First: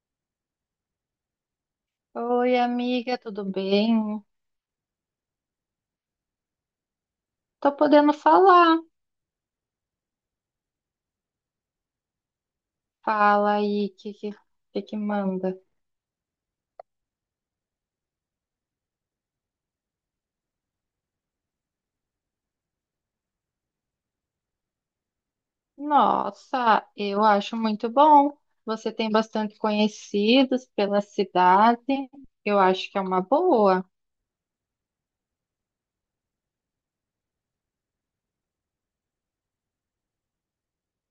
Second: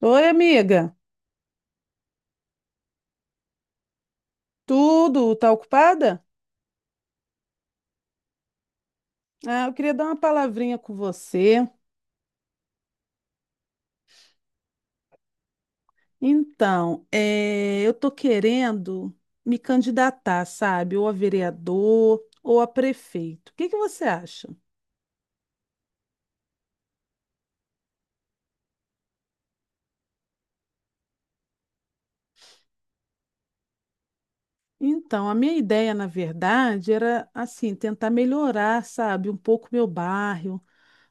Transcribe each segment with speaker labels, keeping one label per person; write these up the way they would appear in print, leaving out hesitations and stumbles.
Speaker 1: Oi, amiga.
Speaker 2: Oi, amiga, tudo bem?
Speaker 1: Tudo? Tá ocupada?
Speaker 2: Tô podendo falar.
Speaker 1: Ah, eu queria dar uma palavrinha com você.
Speaker 2: Fala aí, o que que manda?
Speaker 1: Então, eu tô querendo me candidatar, sabe? Ou a vereador ou a prefeito. O que que você acha?
Speaker 2: Nossa, eu acho muito bom. Você tem bastante conhecidos pela cidade. Eu acho que é uma boa.
Speaker 1: Então, a minha ideia, na verdade, era assim, tentar melhorar, sabe, um pouco meu bairro,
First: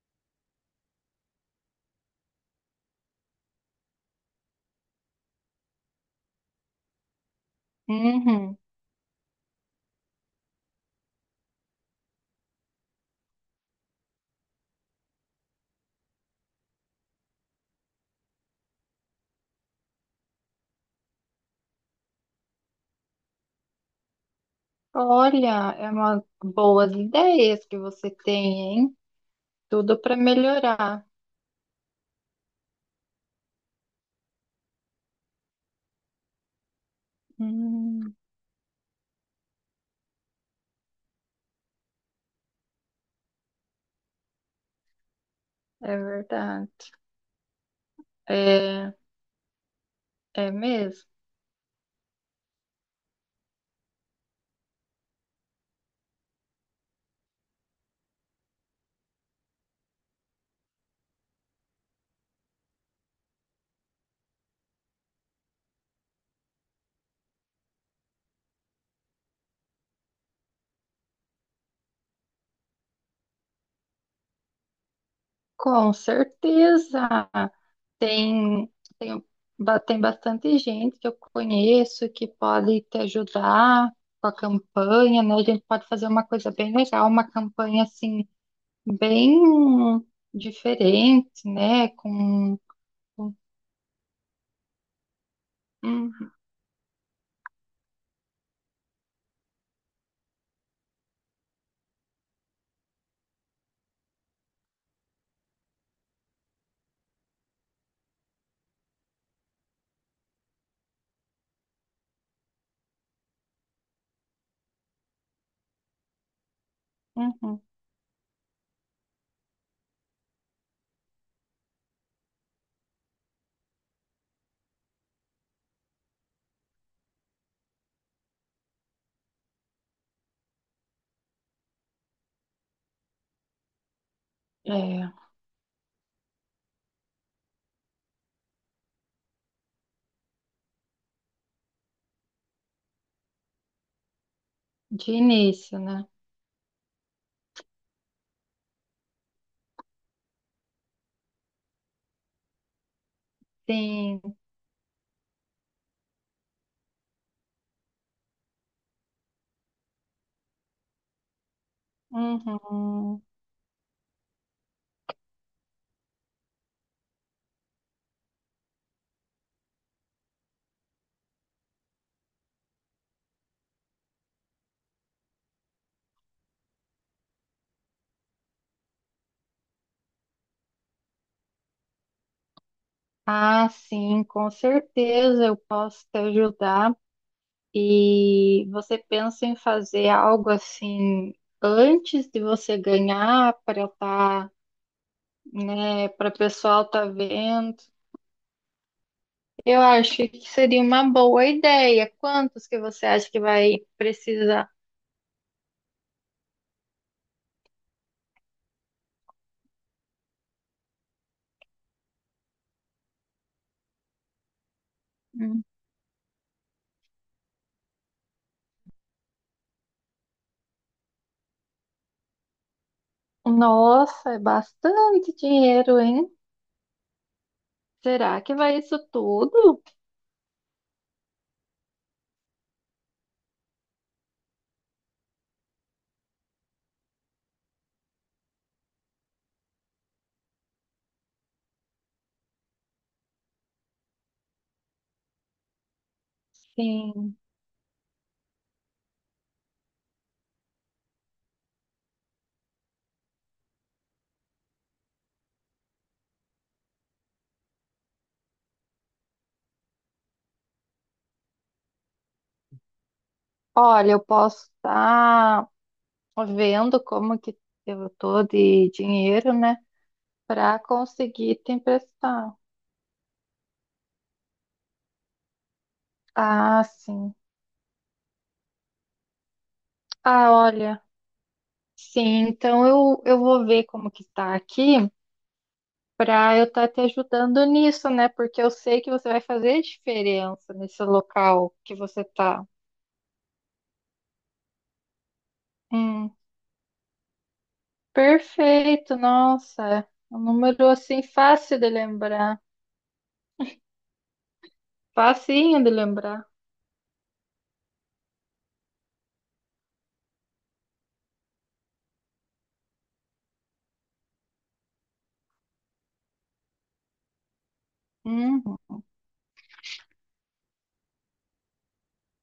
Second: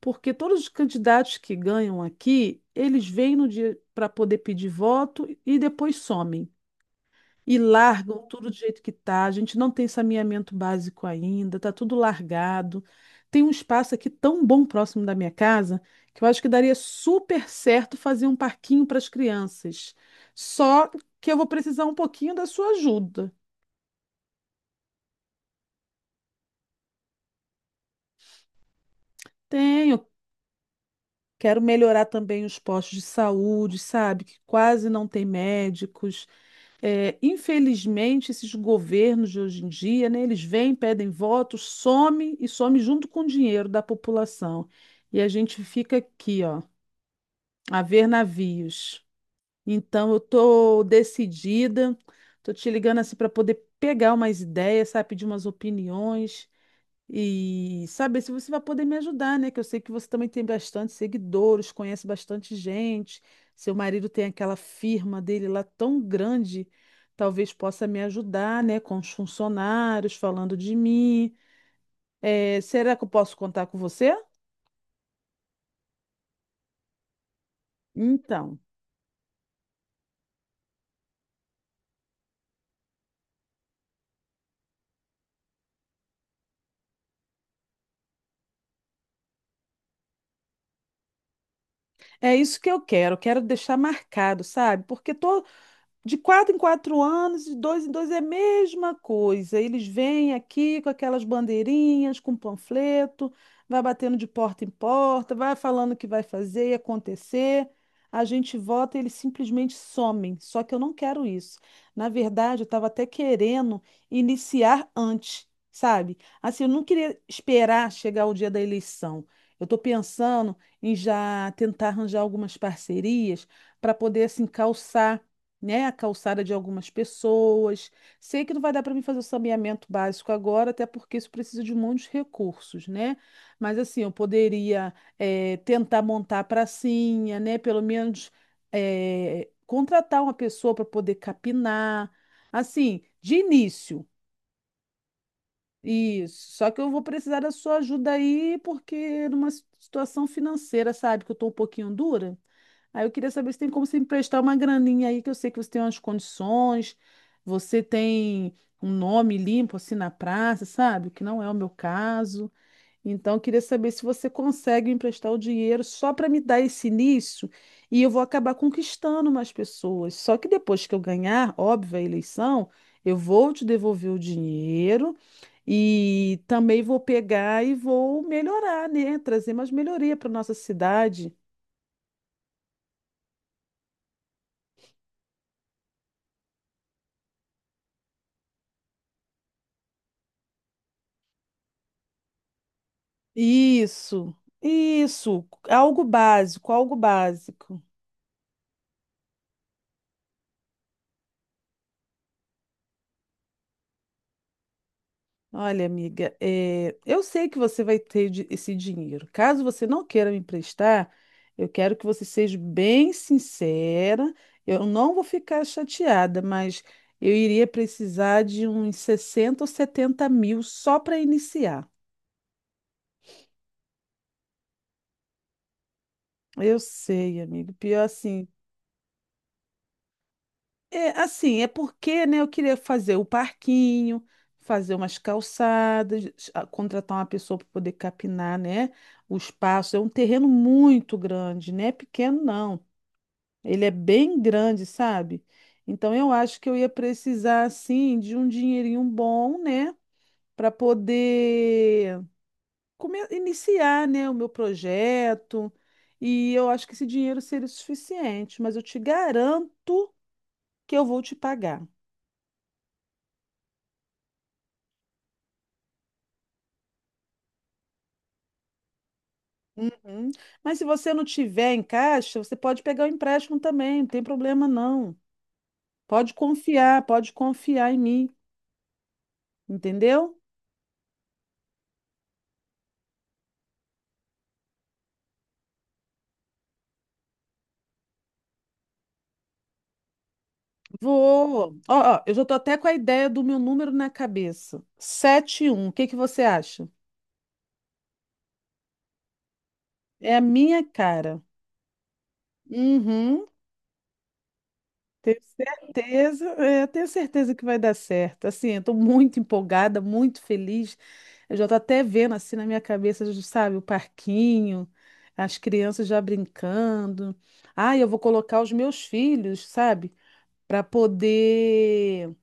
Speaker 1: porque todos os candidatos que ganham aqui, eles vêm no dia para poder pedir voto e depois somem. E largam tudo do
Speaker 2: Uhum.
Speaker 1: jeito que tá. A gente não tem saneamento básico ainda, tá tudo largado. Tem um espaço aqui tão bom próximo da minha casa que eu acho que daria super certo fazer um parquinho para as crianças. Só que eu vou precisar um pouquinho da sua ajuda.
Speaker 2: Olha, é uma boas ideias que você tem, hein? Tudo
Speaker 1: Tenho,
Speaker 2: para melhorar.
Speaker 1: quero melhorar também os postos de saúde, sabe? Que quase não tem médicos. É,
Speaker 2: Hum,
Speaker 1: infelizmente, esses governos de hoje em dia, né, eles vêm, pedem votos, some e some junto com o dinheiro da população. E a gente fica
Speaker 2: é
Speaker 1: aqui, ó,
Speaker 2: verdade.
Speaker 1: a ver
Speaker 2: É,
Speaker 1: navios. Então, eu
Speaker 2: é
Speaker 1: tô
Speaker 2: mesmo.
Speaker 1: decidida, tô te ligando assim para poder pegar umas ideias, sabe, pedir umas opiniões. E saber se você vai poder me ajudar, né? Que eu sei que você também tem bastante seguidores, conhece bastante gente. Seu marido tem aquela firma dele lá tão grande, talvez possa me ajudar, né? Com os funcionários, falando de mim. Será que eu posso contar com você?
Speaker 2: Com certeza.
Speaker 1: Então,
Speaker 2: Tem, tem, tem bastante gente que eu conheço que pode te ajudar com a campanha, né? A gente pode fazer uma coisa bem legal, uma campanha assim, bem diferente, né?
Speaker 1: é isso que eu quero.
Speaker 2: Com-
Speaker 1: Quero deixar marcado, sabe? Porque de
Speaker 2: Uhum,
Speaker 1: quatro em quatro anos, de dois em dois é a mesma coisa. Eles vêm aqui com aquelas bandeirinhas, com panfleto, vai batendo de porta em porta, vai falando o que vai fazer e acontecer. A gente vota e eles simplesmente somem. Só que eu não quero isso. Na verdade, eu estava até querendo iniciar antes, sabe? Assim, eu não queria
Speaker 2: uhum.
Speaker 1: esperar chegar o dia da eleição. Eu estou pensando em já tentar arranjar algumas parcerias para poder assim calçar, né, a calçada de algumas pessoas. Sei que não vai dar para mim fazer o saneamento básico agora, até porque isso precisa de muitos recursos, né? Mas assim, eu poderia
Speaker 2: É,
Speaker 1: tentar montar a pracinha, né? Pelo menos contratar uma pessoa para poder capinar, assim, de início.
Speaker 2: de início, né?
Speaker 1: Isso, só que eu vou precisar da sua ajuda aí, porque numa situação financeira, sabe, que eu estou um pouquinho dura. Aí eu queria saber se tem como você
Speaker 2: Sim.
Speaker 1: emprestar uma graninha aí, que eu sei que você tem umas condições, você tem um nome limpo assim na praça, sabe? O que não é o meu caso.
Speaker 2: Uhum.
Speaker 1: Então, eu queria saber se você consegue emprestar o dinheiro só para me dar esse início e eu vou acabar conquistando mais pessoas. Só que depois que eu ganhar, óbvio, a eleição, eu vou te devolver o dinheiro e também vou pegar e vou melhorar, né? Trazer mais melhoria para nossa cidade.
Speaker 2: Ah, sim, com certeza eu posso te ajudar. E você pensa em fazer algo assim antes de você ganhar para
Speaker 1: Isso,
Speaker 2: estar,
Speaker 1: isso, algo
Speaker 2: né, para o
Speaker 1: básico,
Speaker 2: pessoal
Speaker 1: algo
Speaker 2: tá vendo?
Speaker 1: básico.
Speaker 2: Eu acho que seria uma boa ideia. Quantos que você acha que vai precisar?
Speaker 1: Olha, amiga, eu sei que você vai ter esse dinheiro. Caso você não queira me emprestar, eu quero que você seja bem sincera. Eu não vou
Speaker 2: Hum.
Speaker 1: ficar chateada, mas eu iria precisar de uns 60 ou 70 mil só para iniciar.
Speaker 2: Nossa, é bastante dinheiro, hein?
Speaker 1: Eu sei, amigo. Pior
Speaker 2: Será
Speaker 1: assim,
Speaker 2: que vai isso tudo?
Speaker 1: é, assim, é porque, né, eu queria fazer o parquinho, fazer umas calçadas, contratar uma pessoa para poder capinar, né, o espaço. É um terreno muito grande, não é pequeno, não. Ele é bem grande, sabe? Então, eu acho que eu ia
Speaker 2: Sim.
Speaker 1: precisar, assim, de um dinheirinho bom, né, para poder iniciar, né, o meu projeto. E eu acho que esse dinheiro seria o suficiente, mas eu te garanto que eu vou te pagar.
Speaker 2: Olha, eu posso estar vendo como que eu tô de dinheiro, né,
Speaker 1: Uhum.
Speaker 2: para
Speaker 1: Mas se você não
Speaker 2: conseguir te
Speaker 1: tiver em caixa,
Speaker 2: emprestar.
Speaker 1: você pode pegar o empréstimo também, não tem problema não.
Speaker 2: Ah,
Speaker 1: Pode
Speaker 2: sim.
Speaker 1: confiar em mim, entendeu?
Speaker 2: Ah, olha. Sim, então eu vou ver como que está aqui para eu estar te ajudando nisso, né? Porque eu sei que você vai fazer diferença nesse
Speaker 1: Vou.
Speaker 2: local que
Speaker 1: Ó, ó,
Speaker 2: você
Speaker 1: eu já tô
Speaker 2: tá.
Speaker 1: até com a ideia do meu número na cabeça. 71. O que que
Speaker 2: Hum,
Speaker 1: você acha?
Speaker 2: perfeito, nossa. É
Speaker 1: É
Speaker 2: um
Speaker 1: a minha
Speaker 2: número assim
Speaker 1: cara.
Speaker 2: fácil de lembrar.
Speaker 1: Uhum. Tenho
Speaker 2: Facinho de
Speaker 1: certeza,
Speaker 2: lembrar.
Speaker 1: é, tenho certeza que vai dar certo. Assim, eu tô muito empolgada, muito feliz. Eu já tô até vendo assim na minha cabeça, já sabe, o parquinho, as crianças já brincando. Ah, eu vou colocar os
Speaker 2: Hum,
Speaker 1: meus filhos, sabe, para poder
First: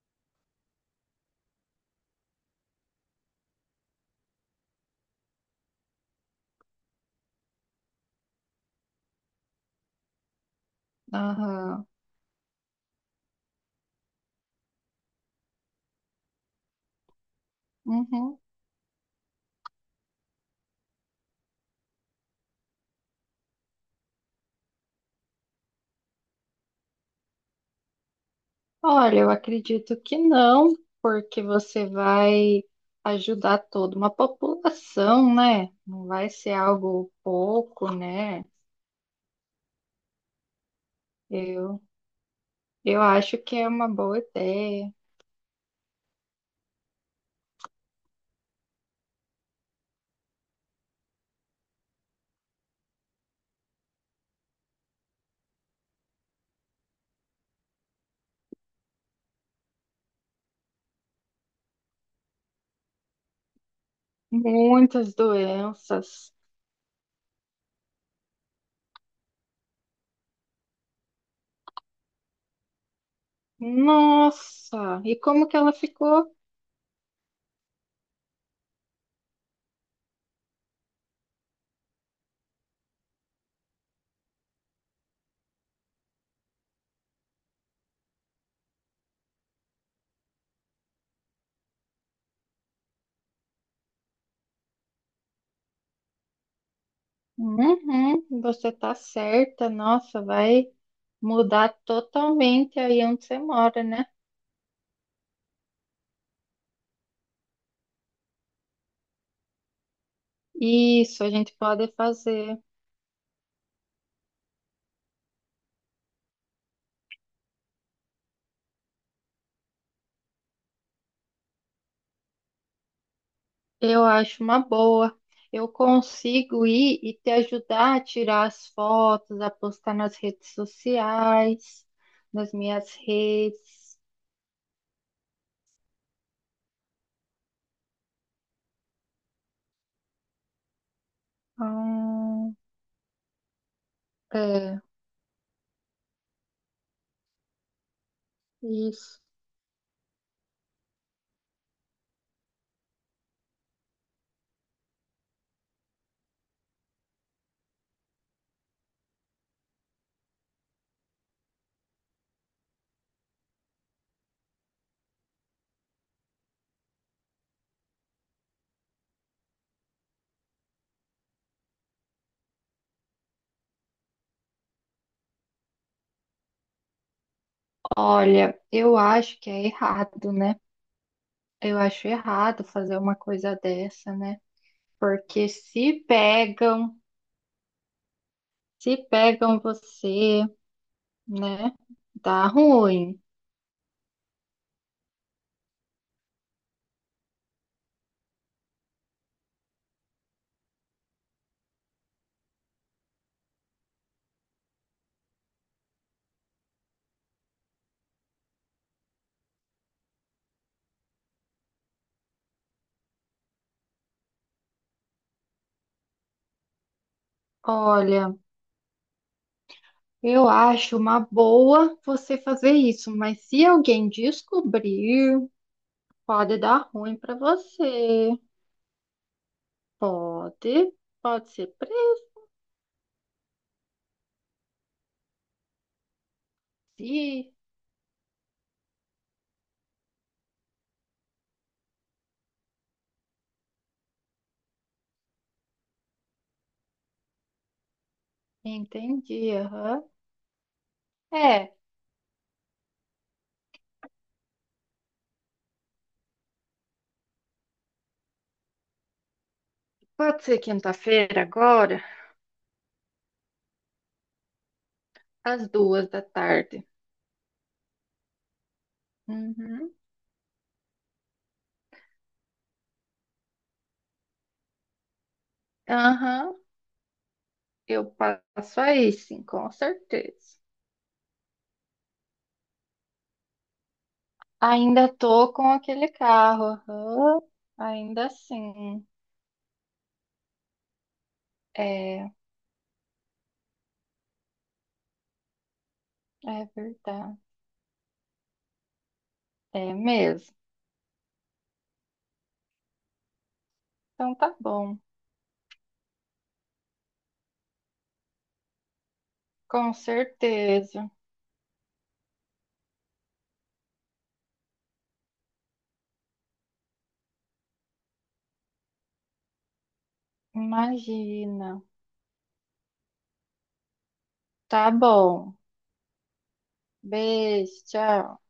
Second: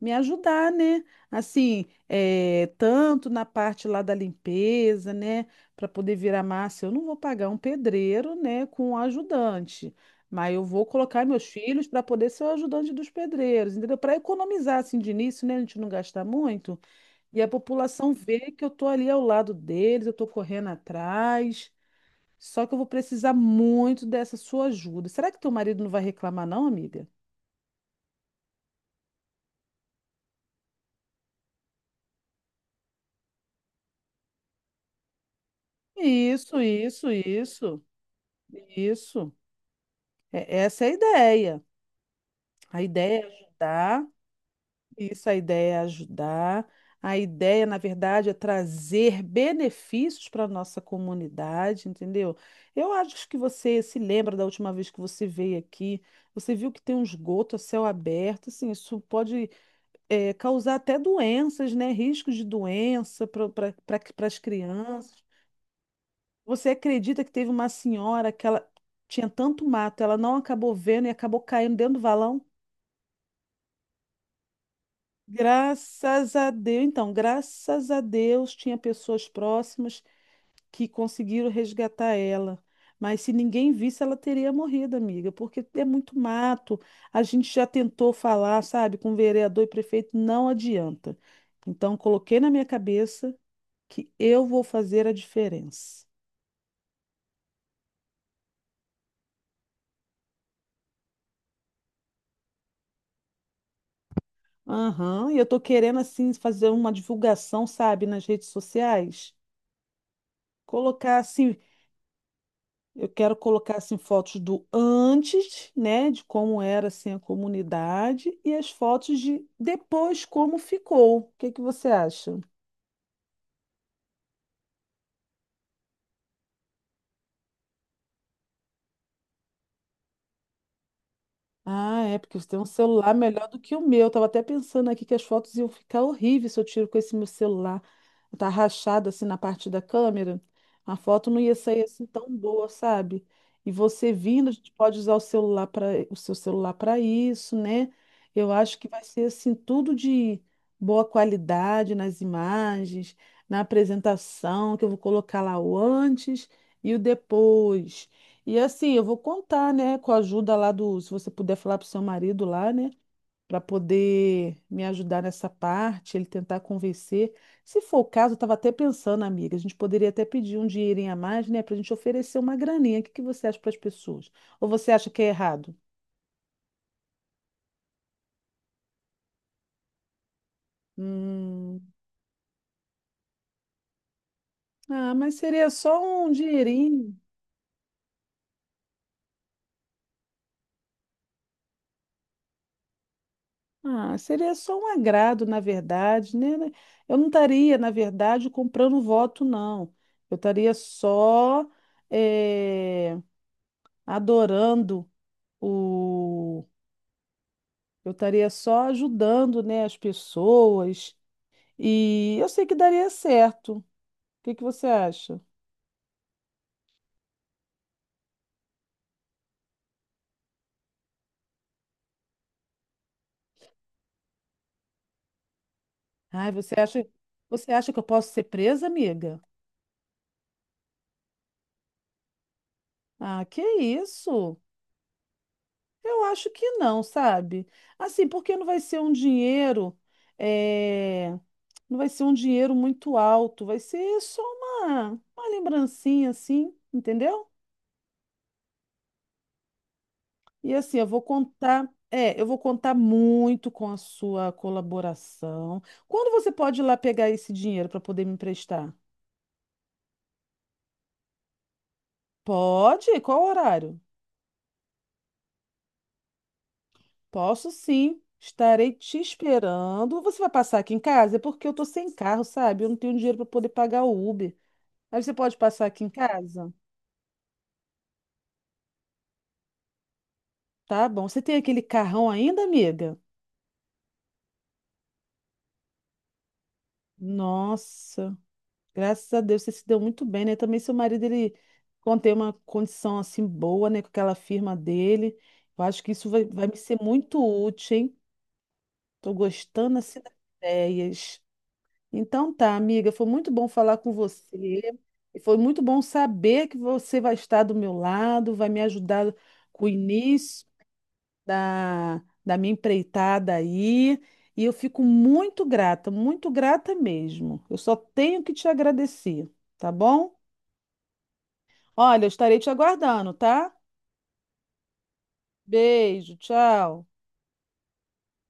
Speaker 1: me ajudar, né? Assim, tanto na parte lá da limpeza, né? Para poder virar massa, eu não vou pagar um pedreiro, né, com um ajudante, mas eu vou colocar meus filhos
Speaker 2: aham.
Speaker 1: para poder ser o ajudante dos pedreiros, entendeu? Para economizar assim de início, né? A gente não gastar muito e a população
Speaker 2: Uhum.
Speaker 1: vê que eu tô ali ao lado deles, eu tô correndo atrás. Só que eu vou precisar muito dessa sua ajuda. Será que teu marido não vai reclamar, não, amiga?
Speaker 2: Olha, eu acredito que não, porque você vai ajudar toda uma população, né? Não vai ser
Speaker 1: Isso, isso,
Speaker 2: algo
Speaker 1: isso,
Speaker 2: pouco, né?
Speaker 1: isso. Essa é a ideia.
Speaker 2: Eu,
Speaker 1: A
Speaker 2: eu
Speaker 1: ideia é
Speaker 2: acho que é uma
Speaker 1: ajudar,
Speaker 2: boa ideia.
Speaker 1: isso, a ideia é ajudar. A ideia, na verdade, é trazer benefícios para a nossa comunidade, entendeu? Eu acho que você se lembra da última vez que você veio aqui, você viu que tem um esgoto a céu aberto, assim, isso pode causar até doenças, né? Riscos de doença para as
Speaker 2: Muitas
Speaker 1: crianças.
Speaker 2: doenças.
Speaker 1: Você acredita que teve uma senhora que ela tinha tanto mato, ela não acabou vendo e acabou caindo dentro do valão?
Speaker 2: Nossa, e como que ela ficou?
Speaker 1: Graças a Deus, então, graças a Deus tinha pessoas próximas que conseguiram resgatar ela. Mas se ninguém visse, ela teria morrido, amiga, porque é muito mato. A gente já tentou falar, sabe, com vereador e prefeito, não adianta. Então, coloquei na minha cabeça que eu vou fazer a diferença.
Speaker 2: Uhum, você tá certa, nossa, vai mudar totalmente aí onde você mora, né?
Speaker 1: Aham, e eu tô querendo, assim, fazer uma divulgação, sabe, nas redes sociais. Colocar,
Speaker 2: Isso, a gente
Speaker 1: assim,
Speaker 2: pode fazer.
Speaker 1: eu quero colocar assim fotos do antes, né, de como era assim a comunidade e as fotos de depois como ficou. O que que você acha?
Speaker 2: Eu acho uma boa. Eu consigo ir e te ajudar a tirar as fotos, a postar nas redes sociais,
Speaker 1: Ah, é, porque você
Speaker 2: nas
Speaker 1: tem um
Speaker 2: minhas
Speaker 1: celular melhor do que o
Speaker 2: redes.
Speaker 1: meu. Eu tava até pensando aqui que as fotos iam ficar horríveis se eu tiro com esse meu celular. Tá rachado assim na parte da câmera. A foto não ia sair assim tão
Speaker 2: Hum,
Speaker 1: boa, sabe? E você vindo, a gente
Speaker 2: é,
Speaker 1: pode usar o seu celular para isso, né? Eu acho que vai
Speaker 2: isso.
Speaker 1: ser assim tudo de boa qualidade nas imagens, na apresentação, que eu vou colocar lá o antes e o depois. E assim, eu vou contar, né, com a ajuda lá do, se você puder falar pro seu marido lá, né, para poder me ajudar nessa parte, ele tentar convencer. Se for o caso, eu estava até pensando, amiga, a gente poderia até pedir um dinheirinho a mais, né, para a gente oferecer uma graninha. O que que você acha para as pessoas? Ou você acha que é errado?
Speaker 2: Olha, eu acho que é errado, né? Eu
Speaker 1: Hum,
Speaker 2: acho errado fazer uma coisa dessa, né?
Speaker 1: ah, mas
Speaker 2: Porque
Speaker 1: seria
Speaker 2: se
Speaker 1: só um
Speaker 2: pegam,
Speaker 1: dinheirinho.
Speaker 2: se pegam você, né? Dá ruim.
Speaker 1: Ah, seria só um agrado, na verdade, né? Eu não estaria, na verdade, comprando voto, não. Eu estaria só eh, adorando o. Eu estaria só ajudando, né, as pessoas. E eu sei que daria certo. O que que você acha?
Speaker 2: Olha. Eu acho uma boa você fazer isso, mas se alguém descobrir,
Speaker 1: Ai,
Speaker 2: pode dar ruim para
Speaker 1: você acha que eu posso
Speaker 2: você.
Speaker 1: ser presa, amiga?
Speaker 2: Pode, pode ser preso.
Speaker 1: Ah, que isso? Eu acho que não,
Speaker 2: Ih.
Speaker 1: sabe? Assim, porque não vai ser um dinheiro, eh, não vai ser um dinheiro muito alto, vai ser só uma lembrancinha, assim, entendeu?
Speaker 2: Entendi, aham.
Speaker 1: E assim, eu vou
Speaker 2: É,
Speaker 1: contar, é, eu vou contar muito com a sua colaboração. Quando você pode ir lá pegar esse dinheiro para poder me emprestar?
Speaker 2: pode ser quinta-feira agora,
Speaker 1: Pode? Qual horário?
Speaker 2: às duas da tarde.
Speaker 1: Posso sim. Estarei te
Speaker 2: Uhum.
Speaker 1: esperando. Você vai passar aqui em casa? É porque eu tô sem carro, sabe? Eu não tenho dinheiro para poder pagar o Uber. Aí você pode passar aqui em
Speaker 2: Aham,
Speaker 1: casa?
Speaker 2: eu passo aí, sim, com certeza.
Speaker 1: Tá bom. Você tem aquele carrão ainda, amiga?
Speaker 2: Ainda tô com aquele carro, aham. Ainda
Speaker 1: Nossa,
Speaker 2: assim.
Speaker 1: graças a Deus você se deu muito bem, né? Também seu marido, ele
Speaker 2: É,
Speaker 1: contém uma condição assim boa, né? Com aquela firma dele. Eu acho que isso vai,
Speaker 2: é
Speaker 1: vai me ser
Speaker 2: verdade.
Speaker 1: muito útil, hein? Tô
Speaker 2: É
Speaker 1: gostando assim das
Speaker 2: mesmo.
Speaker 1: ideias. Então tá, amiga, foi muito bom falar com
Speaker 2: Então tá
Speaker 1: você.
Speaker 2: bom.
Speaker 1: E foi muito bom saber que você vai estar do meu lado, vai me ajudar com o
Speaker 2: Com
Speaker 1: início
Speaker 2: certeza.
Speaker 1: da minha empreitada aí. E eu fico muito grata mesmo. Eu só tenho que te agradecer, tá bom?
Speaker 2: Imagina.
Speaker 1: Olha, eu estarei te aguardando, tá?
Speaker 2: Tá bom.
Speaker 1: Beijo, tchau.
Speaker 2: Beijo, tchau.